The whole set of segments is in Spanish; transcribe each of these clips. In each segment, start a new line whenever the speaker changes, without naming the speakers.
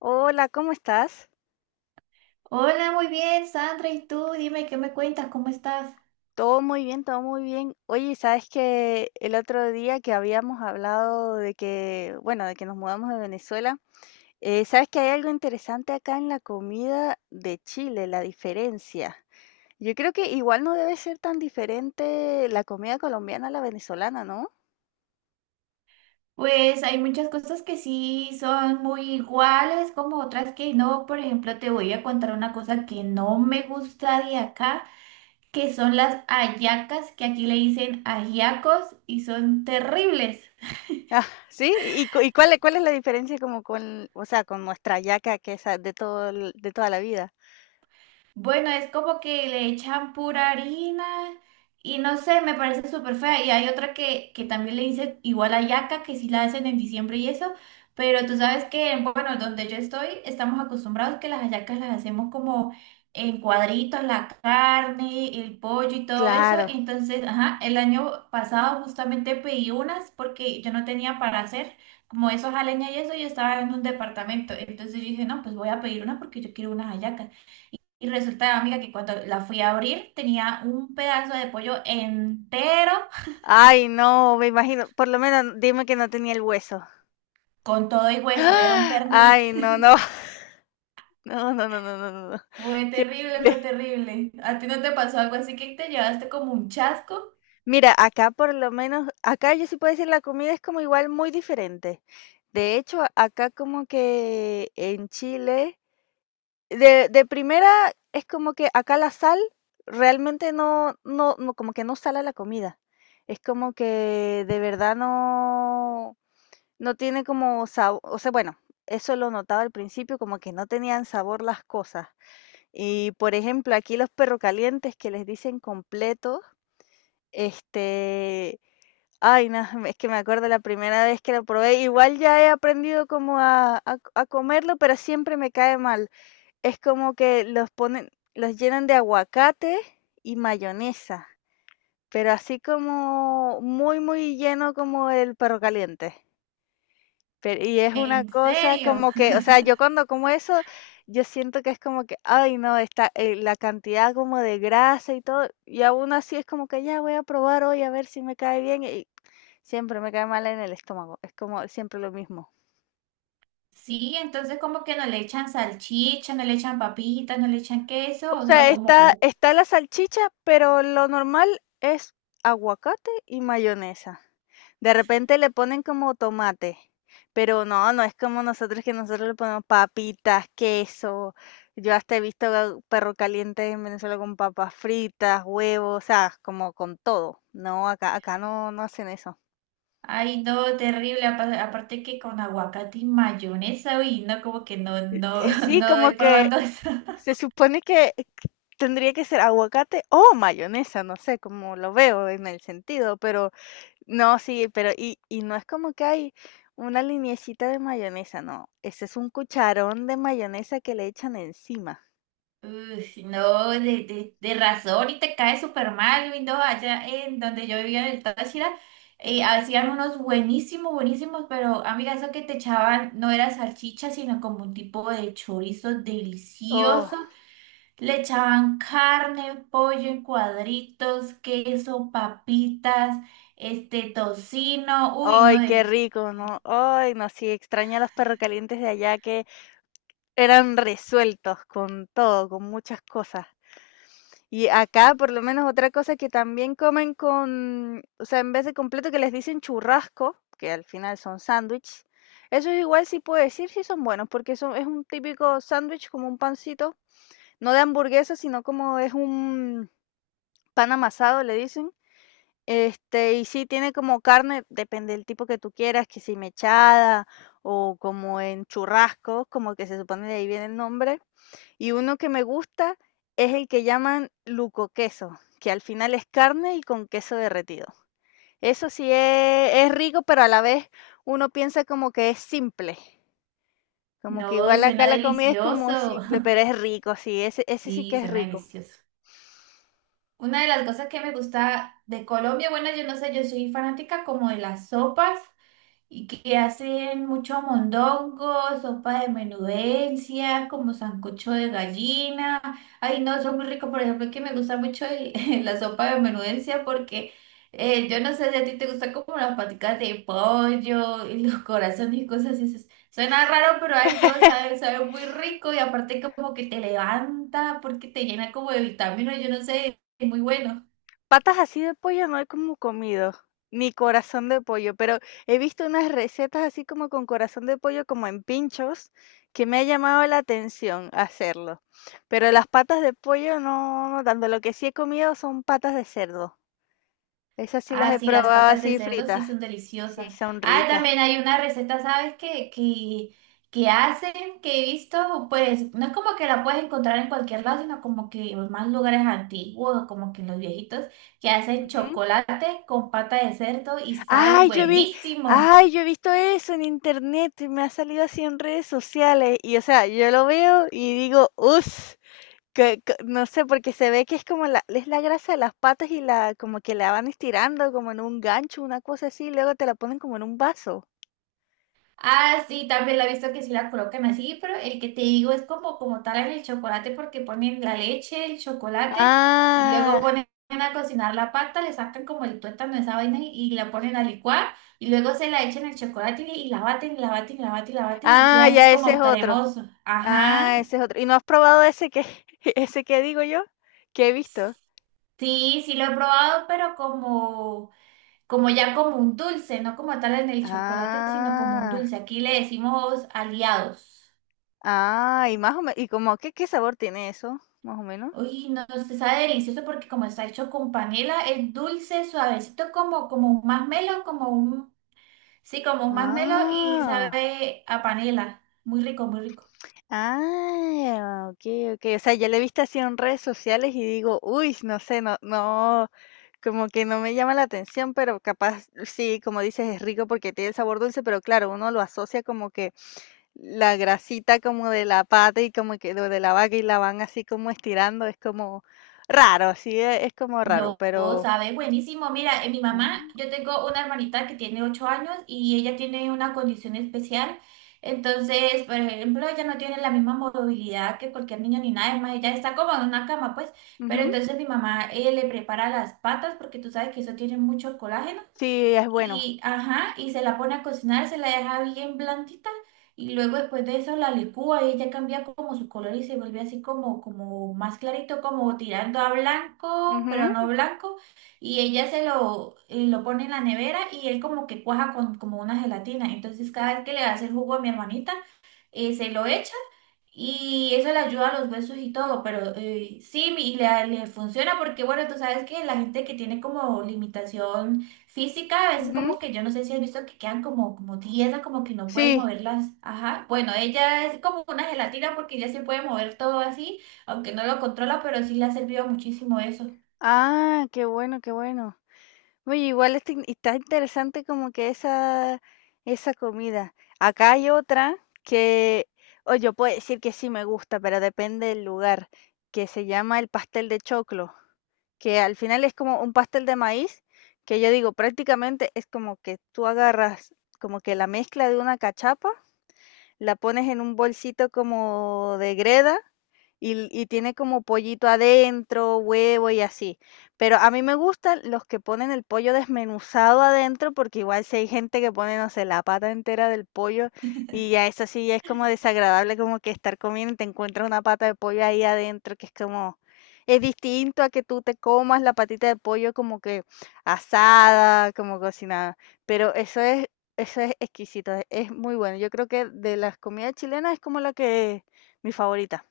Hola, ¿cómo estás?
Hola, muy bien, Sandra. ¿Y tú? Dime, ¿qué me cuentas? ¿Cómo estás?
Todo muy bien, todo muy bien. Oye, ¿sabes que el otro día que habíamos hablado de que, bueno, de que nos mudamos de Venezuela, ¿sabes que hay algo interesante acá en la comida de Chile, la diferencia? Yo creo que igual no debe ser tan diferente la comida colombiana a la venezolana, ¿no?
Pues hay muchas cosas que sí son muy iguales, como otras que no. Por ejemplo, te voy a contar una cosa que no me gusta de acá, que son las hallacas, que aquí le dicen ajiacos y son terribles.
Ah, sí, ¿y, y cuál, cuál es la diferencia como con, o sea, con nuestra yaca que es de todo, de toda la vida?
Bueno, es como que le echan pura harina y no sé, me parece súper fea. Y hay otra que también le dicen igual a yaca, que sí la hacen en diciembre y eso, pero tú sabes que, bueno, donde yo estoy, estamos acostumbrados que las hallacas las hacemos como en cuadritos, la carne, el pollo y todo eso.
Claro.
Entonces, ajá, el año pasado justamente pedí unas porque yo no tenía para hacer. Como esos a leña y eso, yo estaba en un departamento. Entonces yo dije, no, pues voy a pedir una porque yo quiero unas hallacas. Y resulta, amiga, que cuando la fui a abrir tenía un pedazo de pollo entero
Ay, no, me imagino. Por lo menos dime que no tenía el hueso.
con todo y hueso, era un
¡Ah!
pernil.
Ay, no, no. No, no, no, no, no, no, no.
Fue
Qué
terrible,
horrible.
fue terrible. ¿A ti no te pasó algo así que te llevaste como un chasco?
Mira, acá por lo menos, acá yo sí puedo decir la comida es como igual muy diferente. De hecho, acá como que en Chile, de primera es como que acá la sal realmente no, no, no, como que no sala la comida. Es como que de verdad no. No tiene como sabor, o sea, bueno, eso lo notaba al principio, como que no tenían sabor las cosas. Y, por ejemplo, aquí los perro calientes que les dicen completos, este, ay, no, es que me acuerdo la primera vez que lo probé, igual ya he aprendido como a comerlo, pero siempre me cae mal. Es como que los ponen, los llenan de aguacate y mayonesa, pero así como muy, muy lleno como el perro caliente. Pero y es una
¿En
cosa
serio?
como que, o sea, yo cuando como eso, yo siento que es como que, ay, no, está la cantidad como de grasa y todo, y aún así es como que ya voy a probar hoy a ver si me cae bien y siempre me cae mal en el estómago, es como siempre lo mismo.
Sí, entonces como que no le echan salchicha, no le echan papitas, no le echan queso,
O
o solo
sea, está,
como,
está la salchicha, pero lo normal es aguacate y mayonesa. De repente le ponen como tomate, pero no, no es como nosotros, que nosotros le ponemos papitas, queso. Yo hasta he visto perro caliente en Venezuela con papas fritas, huevos, o sea, como con todo. No, acá, acá no, no hacen eso.
ay, no, terrible. Aparte que con aguacate y mayonesa, uy, no, como que no, no,
Sí,
no doy
como que
probando eso.
se supone que tendría que ser aguacate o mayonesa, no sé cómo lo veo en el sentido, pero no, sí, pero y no es como que hay una liniecita de mayonesa, no, ese es un cucharón de mayonesa que le echan encima.
Uy, no, de razón y te cae súper mal, Luis, no, allá en donde yo vivía en el Táchira, hacían unos buenísimos, buenísimos, pero amiga, eso que te echaban no era salchicha, sino como un tipo de chorizo
Oh,
delicioso, le echaban carne, pollo en cuadritos, queso, papitas, este tocino, uy, no,
ay, qué
deli-
rico, ¿no? Ay, no, sí, extraño a los perrocalientes de allá que eran resueltos con todo, con muchas cosas. Y acá, por lo menos, otra cosa que también comen con, o sea, en vez de completo que les dicen churrasco, que al final son sándwich, eso igual sí puedo decir si son buenos, porque son, es un típico sándwich como un pancito, no de hamburguesa, sino como es un pan amasado, le dicen. Y sí tiene como carne, depende del tipo que tú quieras, que si mechada o como en churrascos, como que se supone de ahí viene el nombre. Y uno que me gusta es el que llaman luco queso, que al final es carne y con queso derretido. Eso sí es rico, pero a la vez uno piensa como que es simple. Como que
no,
igual acá
suena
la comida es como
delicioso,
simple, pero es rico, sí, ese, ese sí
sí,
que es
suena
rico.
delicioso. Una de las cosas que me gusta de Colombia, bueno, yo no sé, yo soy fanática como de las sopas y que hacen mucho mondongo, sopa de menudencias, como sancocho de gallina. Ay, no, son muy ricos. Por ejemplo, que me gusta mucho la sopa de menudencia porque yo no sé si a ti te gustan como las paticas de pollo y los corazones y cosas así. Suena raro, pero ay, no, sabe, sabe muy rico y aparte como que te levanta porque te llena como de vitaminas, yo no sé, es muy bueno.
Patas así de pollo no he como comido, ni corazón de pollo, pero he visto unas recetas así como con corazón de pollo, como en pinchos, que me ha llamado la atención hacerlo. Pero las patas de pollo no, no tanto. Lo que sí he comido son patas de cerdo. Esas sí las
Ah,
he
sí, las
probado
patas de
así
cerdo sí
fritas.
son
Sí,
deliciosas.
son
Ah,
ricas.
también hay una receta, ¿sabes qué? Que hacen, que he visto, pues no es como que la puedes encontrar en cualquier lado, sino como que en más lugares antiguos, como que en los viejitos, que hacen
Ujú.
chocolate con pata de cerdo y sabe
Ay, yo vi,
buenísimo.
ay, yo he visto eso en internet, y me ha salido así en redes sociales y, o sea, yo lo veo y digo: "Us, que no sé", porque se ve que es como la, es la grasa de las patas y la, como que la van estirando como en un gancho, una cosa así, y luego te la ponen como en un vaso.
Ah, sí, también la he visto que sí la colocan así, pero el que te digo es como, como tal en el chocolate porque ponen la leche, el chocolate y
Ah,
luego ponen a cocinar la pata, le sacan como el tuétano, esa vaina y la ponen a licuar y luego se la echan el chocolate y la baten, y la baten, y la baten, y la baten y
ah,
queda así
ya ese es
como
otro.
cremoso. Ajá.
Ah, ese es otro. ¿Y no has probado ese que ese que digo yo? Que he visto.
Sí, sí lo he probado, pero como, como ya como un dulce, no como tal en el chocolate, sino como un
Ah,
dulce. Aquí le decimos aliados.
ah, y más o menos, ¿y como qué qué sabor tiene eso? Más o menos.
Uy, no, se sabe delicioso porque como está hecho con panela, es dulce, suavecito, como, como un masmelo, como un, sí, como un masmelo y
Ah,
sabe a panela. Muy rico, muy rico.
ah, okey, okey. O sea, ya le he visto así en redes sociales y digo: "Uy, no sé, no, no, como que no me llama la atención, pero capaz, sí, como dices, es rico porque tiene el sabor dulce, pero claro, uno lo asocia como que la grasita como de la pata y como que lo de la vaca y la van así como estirando, es como raro, sí, es como raro,
No,
pero".
sabes, buenísimo. Mira, mi mamá,
Oh.
yo tengo una hermanita que tiene 8 años y ella tiene una condición especial. Entonces, por ejemplo, ella no tiene la misma movilidad que cualquier niño ni nada, es más ella está como en una cama, pues. Pero
Ujú,
entonces mi mamá le prepara las patas porque tú sabes que eso tiene mucho colágeno
sí, es bueno.
y, ajá, y se la pone a cocinar, se la deja bien blandita y luego después de eso la licúa y ya cambia como su color y se vuelve así como, como más clarito, como tirando a blanco, pero no
Ujú,
blanco. Y ella se lo pone en la nevera y él como que cuaja con como una gelatina. Entonces cada vez que le hace el jugo a mi hermanita, se lo echa y eso le ayuda a los huesos y todo, pero sí, le funciona porque, bueno, tú sabes que la gente que tiene como limitación física, a veces
ujú,
como que yo no sé si has visto que quedan como, como tiesas, como que no pueden
sí,
moverlas. Ajá. Bueno, ella es como una gelatina porque ella sí puede mover todo así, aunque no lo controla, pero sí le ha servido muchísimo eso.
ah, qué bueno, qué bueno. Oye, igual está está interesante como que esa comida. Acá hay otra que, o yo puedo decir que sí me gusta, pero depende del lugar, que se llama el pastel de choclo, que al final es como un pastel de maíz, que yo digo, prácticamente es como que tú agarras como que la mezcla de una cachapa, la pones en un bolsito como de greda y tiene como pollito adentro, huevo y así. Pero a mí me gustan los que ponen el pollo desmenuzado adentro, porque igual si hay gente que pone, no sé, la pata entera del pollo, y ya eso sí ya es como desagradable, como que estar comiendo y te encuentras una pata de pollo ahí adentro, que es como... Es distinto a que tú te comas la patita de pollo como que asada, como cocinada. Pero eso es, eso es exquisito, es muy bueno. Yo creo que de las comidas chilenas es como la que, mi favorita,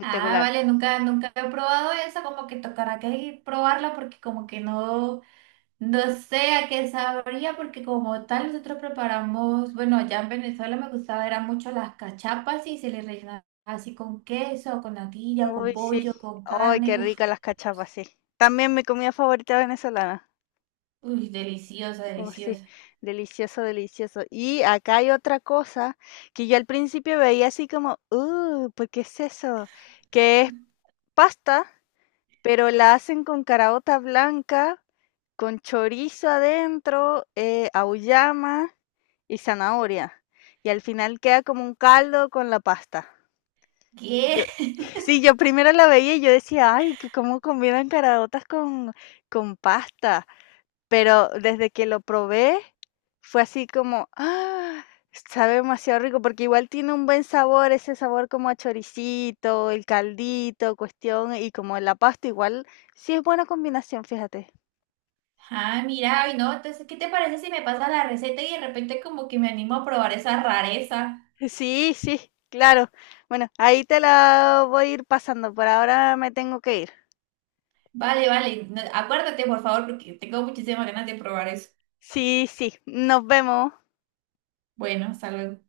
Ah, vale, nunca, nunca he probado eso, como que tocará que probarla porque como que no. No sé a qué sabría porque como tal nosotros preparamos, bueno, allá en Venezuela me gustaba era mucho las cachapas y se les rellenaba así con queso, con natilla,
Uy,
con
sí.
pollo, con
Ay,
carne.
qué
Uf,
rica las cachapas, sí. También mi comida favorita venezolana.
uy, deliciosa,
Oh, sí,
deliciosa.
delicioso, delicioso. Y acá hay otra cosa que yo al principio veía así como, ¿por qué es eso? Que es pasta, pero la hacen con caraota blanca, con chorizo adentro, auyama y zanahoria. Y al final queda como un caldo con la pasta. Yo,
¿Qué?
sí, yo primero la veía y yo decía, ay, que cómo combinan caraotas con pasta. Pero desde que lo probé, fue así como, ah, sabe demasiado rico, porque igual tiene un buen sabor, ese sabor como a choricito, el caldito, cuestión, y como la pasta, igual sí es buena combinación, fíjate.
Ah, mira, ay no, entonces, ¿qué te parece si me pasa la receta y de repente como que me animo a probar esa rareza?
Sí, sí, claro. Bueno, ahí te la voy a ir pasando. Por ahora me tengo que ir.
Vale, vale, no, acuérdate por favor porque tengo muchísimas ganas de probar eso.
Sí, sí. Nos vemos.
Bueno, hasta luego.